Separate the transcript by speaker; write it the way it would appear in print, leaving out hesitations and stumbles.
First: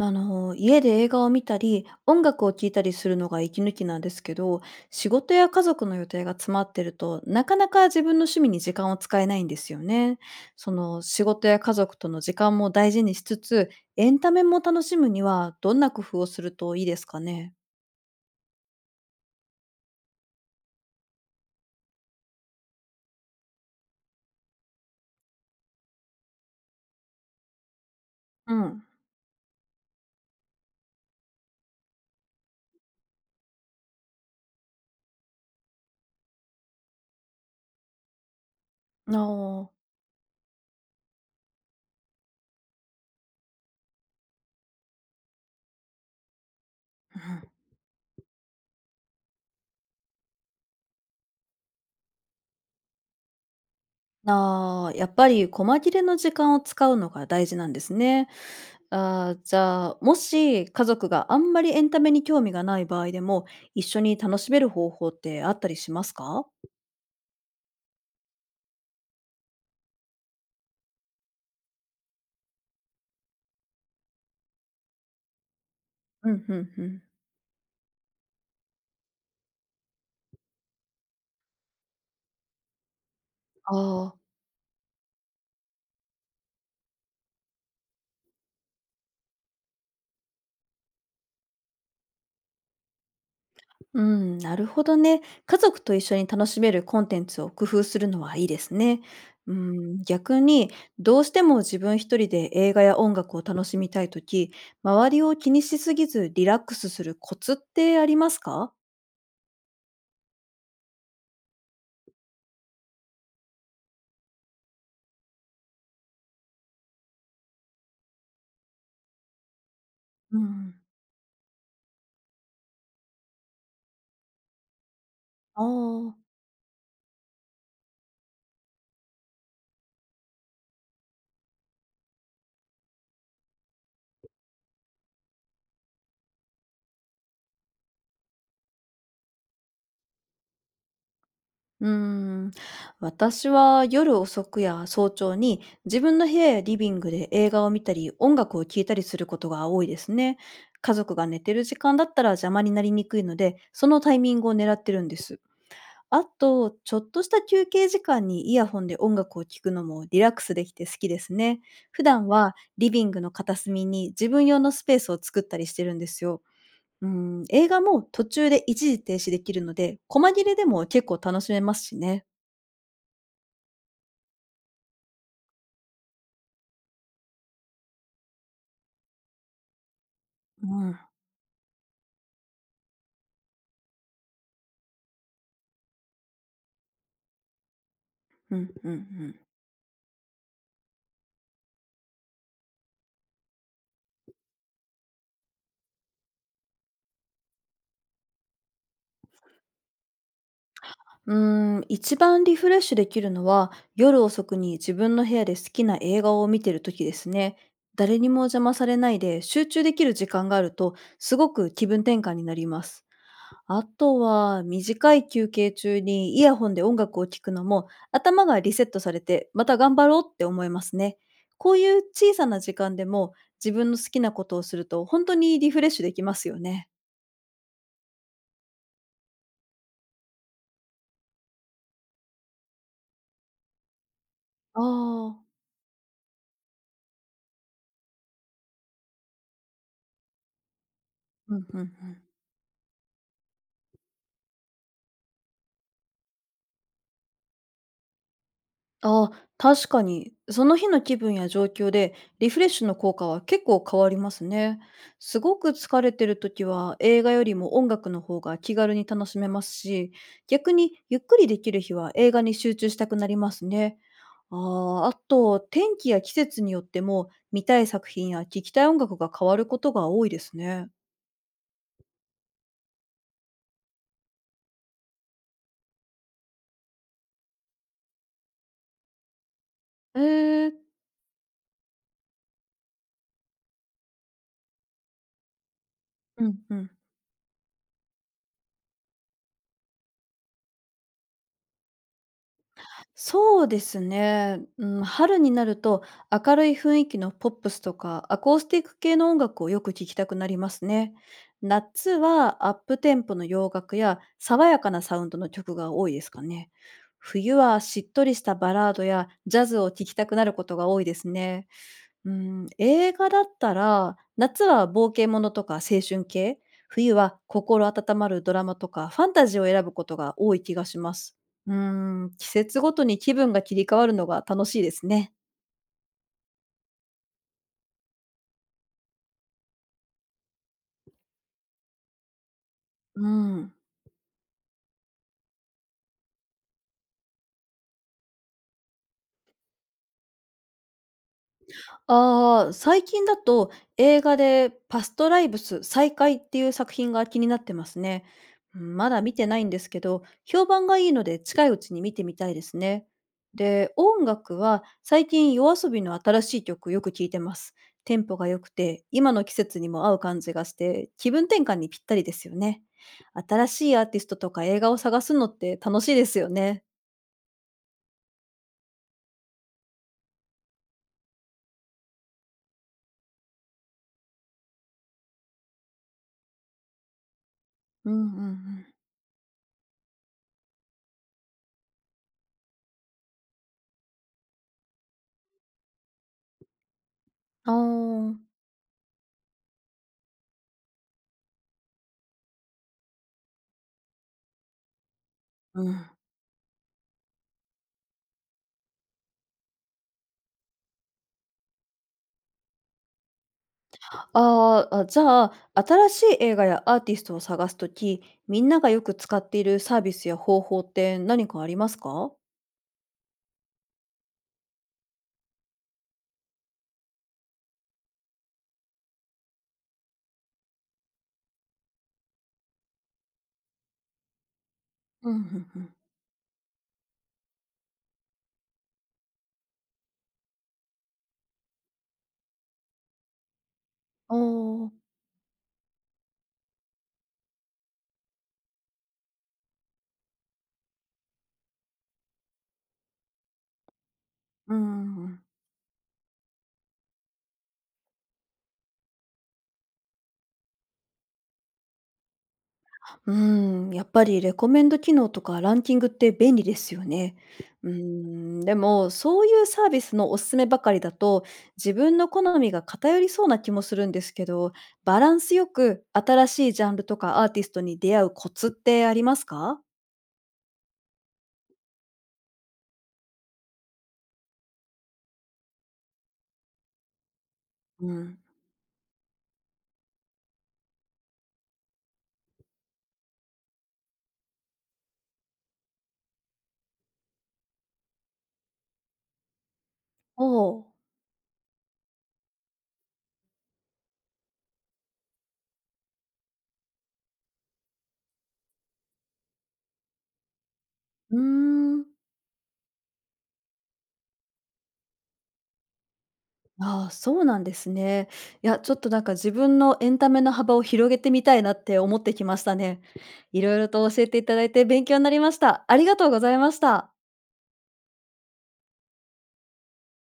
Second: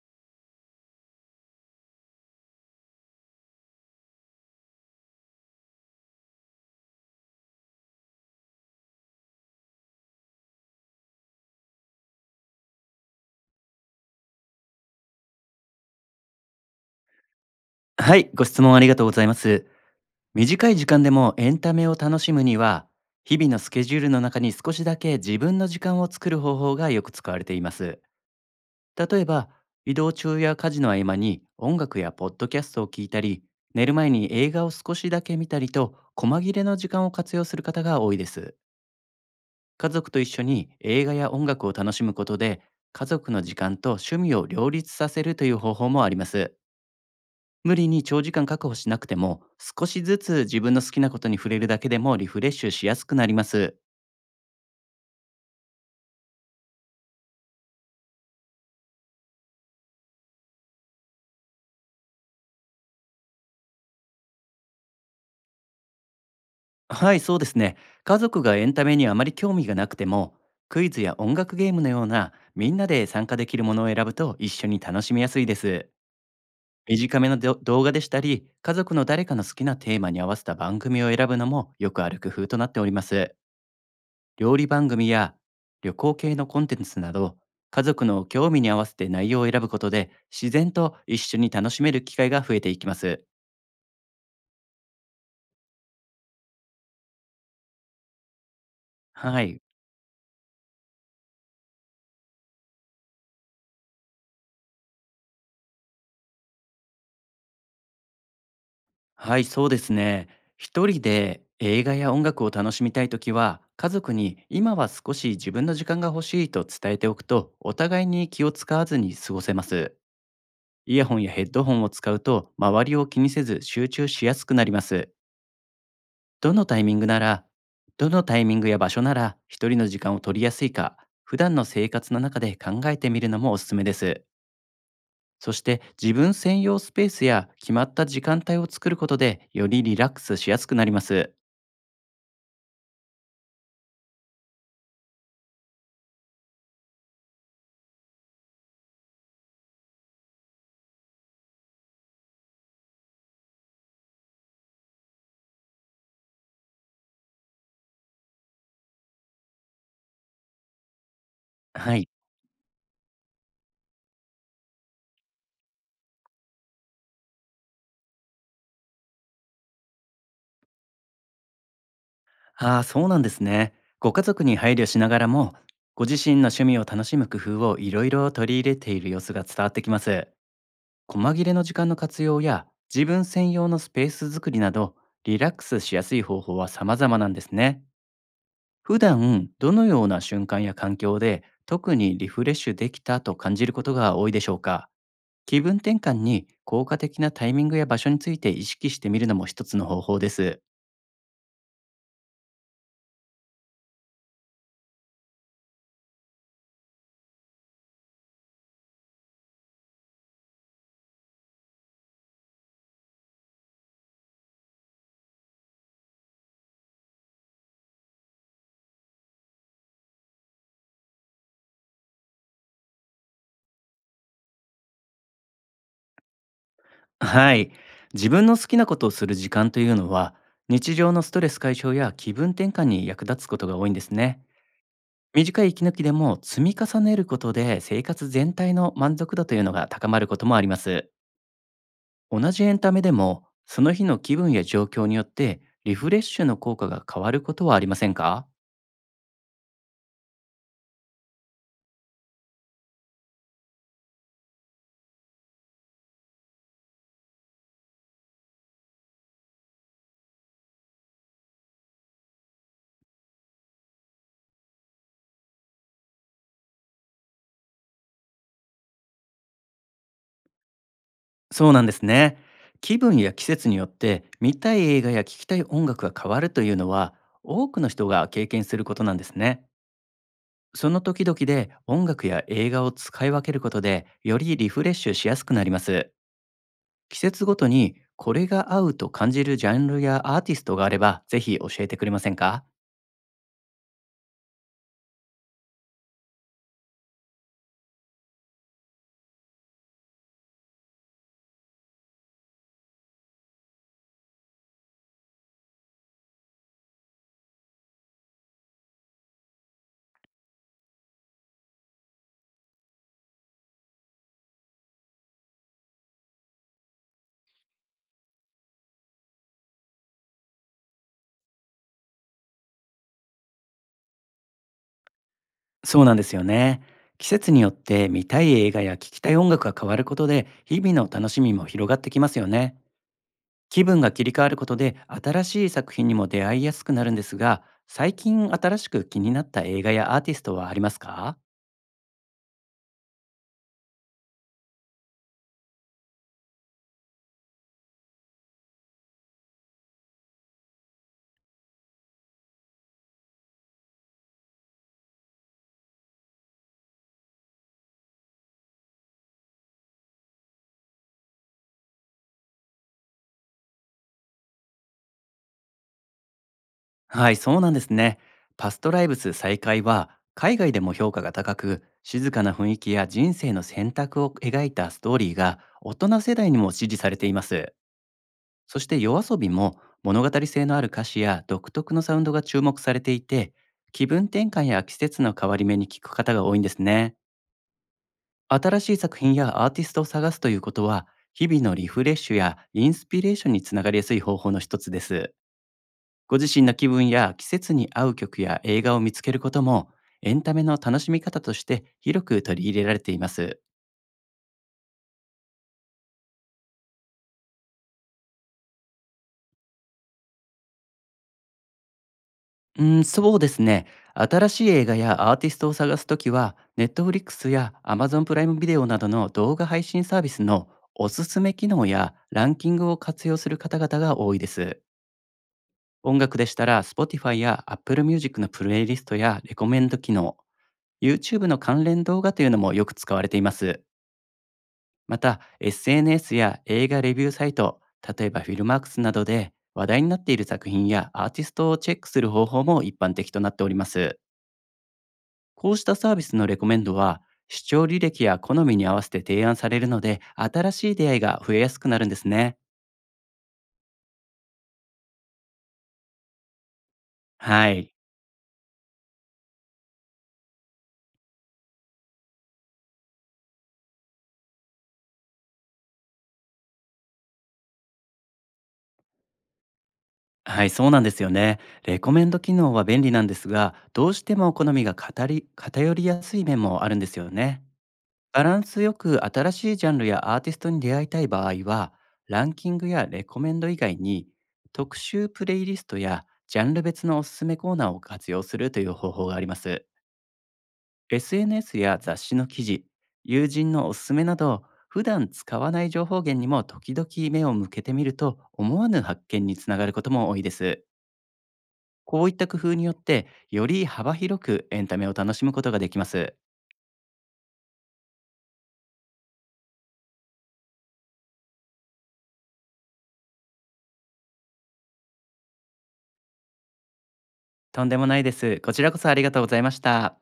Speaker 1: 家で映画を見たり、音楽を聴いたりするのが息抜きなんですけど、仕事や家族の予定が詰まってると、なかなか自分の趣味に時間を使えないんですよね。その仕事や家族との時間も大事にしつつ、エンタメも楽しむにはどんな工夫をするといいですかね。
Speaker 2: はい、ご質問ありがとうございます。短い時間でもエンタメを楽しむには、日々のスケジュールの中に少しだけ自分の時間を作る方法がよく使われています。
Speaker 1: うん。
Speaker 2: 例えば、移動中や家事の合間に音楽やポッドキャストを聞いたり、寝る前に映画を少しだけ見たりと、細切れの時間を活用する方が多いです。
Speaker 1: ああ。
Speaker 2: 家族と一緒に映画や音楽を楽しむことで、家族の時間と趣味を両立させるという方法もあります。
Speaker 1: うん。
Speaker 2: 無理に長時間確保しなくても、少しずつ自分の好きなことに触れるだけでもリフレッシュしやすくなります。
Speaker 1: ああ、やっぱり細切れの時間を使うのが大事なんですね。ああ、じゃあ、もし家族があんまりエンタメに興味がない場合でも、一緒に楽しめる方法ってあったりしますか？
Speaker 2: はい、そうですね。家族がエンタメにあまり興味がなくても、クイズや音楽ゲームのようなみんなで参加できるものを選ぶと一緒に楽しみやすいです。
Speaker 1: うんうんうん。
Speaker 2: 短めのど動画でしたり、家族の誰かの好きなテーマに合わせた番組を選ぶのもよくある工夫となっております。
Speaker 1: ああ、
Speaker 2: 料理番組や旅行系のコンテンツなど、家族の興味に合わせて内容を選ぶことで、自然と一緒に楽しめる機会が増えていきます。
Speaker 1: うん、なるほどね。家族と一緒に楽しめるコンテンツを工夫するのはいいですね。
Speaker 2: は
Speaker 1: う
Speaker 2: い。
Speaker 1: ん、逆にどうしても自分一人で映画や音楽を楽しみたいとき、周りを気にしすぎずリラックスするコツってありますか？
Speaker 2: はい、そうですね。一人で映画や音楽を楽しみたいときは、家族に今は少し自分の時間が欲しいと伝えておくと、お互いに気を使わずに過ごせます。
Speaker 1: うん。
Speaker 2: イヤホンやヘッドホンを使うと、周りを気にせず集中しやすくなります。
Speaker 1: ああ。
Speaker 2: どのタイミングならどのタイミングや場所なら一人の時間を取りやすいか、普段の生活の中で考えてみるのもおすすめです。そして、自分専用スペースや決まった時間帯を作ることで、よりリラックスしやすくなります。
Speaker 1: うーん、私は夜遅くや早朝に自分の部屋やリビングで映画を見たり音楽を聴いたりすることが多いですね。家族が寝てる時間だったら邪魔になりにくいので、そのタイミングを狙ってるんです。あと、ちょっとした休憩時間にイヤホンで音楽を聴くのもリラックスできて好きですね。
Speaker 2: は
Speaker 1: 普
Speaker 2: い。
Speaker 1: 段はリビングの片隅に自分用のスペースを作ったりしてるんですよ。うん、映画も途中で一時停止できるので、細切れでも結構楽しめますしね。
Speaker 2: ああ、そうなんですね。ご家族に配慮しながらも、ご自身の趣味を楽しむ工夫をいろいろ取り入れている様子が伝わってきます。
Speaker 1: うん、
Speaker 2: 細切れの時間の活用や自分専用のスペース作りなど、リラックスしやすい方法は様々なんですね。
Speaker 1: うん、うん、う
Speaker 2: 普
Speaker 1: ん。
Speaker 2: 段どのような瞬間や環境で特にリフレッシュできたと感じることが多いでしょうか？気分転換に効果的なタイミングや場所について意識してみるのも一つの方法です。
Speaker 1: うーん、一番リフレッシュできるのは、夜遅くに自分の部屋で好きな映画を見てる時ですね。誰にも邪魔されないで集中できる時間があると、すごく気分転換になります。あとは、短い休憩中にイヤホンで音楽を聴くのも、頭がリセットされて、また頑張ろうって思いますね。こういう小さな時間でも、自分の好きなことをすると、本当にリフレッシュできますよね。
Speaker 2: はい。自分の好きなことをする時間というのは、日常のストレス解消や気分転換に役立つことが多いんですね。
Speaker 1: ああ、
Speaker 2: 短い息抜きでも積み重ねることで、生活全体の満足度というのが高まることもあります。
Speaker 1: うん、うん、うん。
Speaker 2: 同じエンタメでも、その日の気分や状況によってリフレッシュの効果が変わることはありませんか？
Speaker 1: ああ、確かに、その日の気分や状況でリフレッシュの効果は結構変わりますね。すごく疲れてる時は映画よりも音楽の方が気軽に楽しめますし、逆にゆっくりできる日は映画に集中したくなりますね。ああ、あと、天気や季節によっても見たい作品や聴きたい音楽が変わることが多いですね。
Speaker 2: そうなんですね。気分や季節によって見たい映画や聞きたい音楽が変わるというのは、多くの人が経験することなんですね。
Speaker 1: えー、
Speaker 2: その時々で音楽や映画を使い分けることで、よりリフレッシュしやすくなります。
Speaker 1: うんうん。
Speaker 2: 季節ごとにこれが合うと感じるジャンルやアーティストがあれば、ぜひ教えてくれませんか？
Speaker 1: そうですね。うん、春になると明るい雰囲気のポップスとかアコースティック系の音楽をよく聴きたくなりますね。夏はアップテンポの洋楽や爽やかなサウンドの曲が多いですかね。冬はしっとりしたバラードやジャズを聴きたくなることが多いですね。うん、映画だったら、夏は冒険ものとか青春系、冬は心温まるドラマとかファンタジーを選ぶことが多い気がします。うん、季節ごとに気分が切り替わるのが楽しいですね。
Speaker 2: そうなんですよね。季節によって見たい映画や聴きたい音楽が変わることで、日々の楽しみも広がってきますよね。
Speaker 1: うん。
Speaker 2: 気分が切り替わることで新しい作品にも出会いやすくなるんですが、最近新しく気になった映画やアーティストはありますか？
Speaker 1: ああ、最近だと映画でパストライブス再会っていう作品が気になってますね。うん、まだ見てないんですけど、評判がいいので近いうちに見てみたいですね。で、音楽は最近夜遊びの新しい曲よく聴いてます。テンポが良くて、今の季節にも合う感じがして、気分転換にぴったりですよね。新しいアーティストとか映画を探すのって楽しいですよね。
Speaker 2: はい、そうなんですね。パストライブス再開は海外でも評価が高く、静かな雰囲気や人生の選択を描いたストーリーが大人世代にも支持されています。
Speaker 1: うんうんう
Speaker 2: そ
Speaker 1: ん。
Speaker 2: して夜遊びも、物語性のある歌詞や独特のサウンドが注目されていて、気分転換や季節の変わり目に聞く方が多いんですね。
Speaker 1: ああ。
Speaker 2: 新しい作品やアーティストを探すということは、日々のリフレッシュやインスピレーションにつながりやすい方法の一つです。
Speaker 1: うん。
Speaker 2: ご自身の気分や季節に合う曲や映画を見つけることも、エンタメの楽しみ方として広く取り入れられています。
Speaker 1: ああ、あ、じゃあ、新しい映画やアーティストを探すとき、みんながよく使っているサービスや方法って何かありますか？
Speaker 2: うん、そうですね。新しい映画やアーティストを探すときは、Netflix や Amazon プライムビデオなどの動画配信サービスのおすすめ機能やランキングを活用する方々が多いです。
Speaker 1: うんうんうん。
Speaker 2: 音楽でしたら、 Spotify や Apple Music のプレイリストやレコメンド機能、YouTube の関連動画というのもよく使われています。
Speaker 1: おあ、
Speaker 2: また、SNS や映画レビューサイト、例えばフィルマークスなどで話題になっている作品やアーティストをチェックする方法も一般的となっております。
Speaker 1: うん。
Speaker 2: こうしたサービスのレコメンドは、視聴履歴や好みに合わせて提案されるので、新しい出会いが増えやすくなるんですね。
Speaker 1: うん、うん、やっぱりレコメンド機能とかランキングって便利ですよね。
Speaker 2: は
Speaker 1: う
Speaker 2: い。
Speaker 1: ん、でも、そういうサービスのおすすめばかりだと、自分の好みが偏りそうな気もするんですけど、バランスよく新しいジャンルとかアーティストに出会うコツってありますか？
Speaker 2: はい、そうなんですよね。レコメンド機能は便利なんですが、どうしても好みが偏りやすい面もあるんですよね。
Speaker 1: うん。
Speaker 2: バランスよく新しいジャンルやアーティストに出会いたい場合は、ランキングやレコメンド以外に、特集プレイリストやジャンル別のおすすめコーナーを活用するという方法があります。
Speaker 1: おう。
Speaker 2: SNS や雑誌の記事、友人のおすすめなど、普段使わない情報源にも時々目を向けてみると、思わぬ発見につながることも多いです。
Speaker 1: うーん。
Speaker 2: こういった工夫によって、より幅広くエンタメを楽しむことができます。
Speaker 1: ああ、そうなんですね。いや、ちょっとなんか自分のエンタメの幅を広げてみたいなって思ってきましたね。いろいろと教えていただいて勉強になりました。ありがとうございました。
Speaker 2: とんでもないです。こちらこそありがとうございました。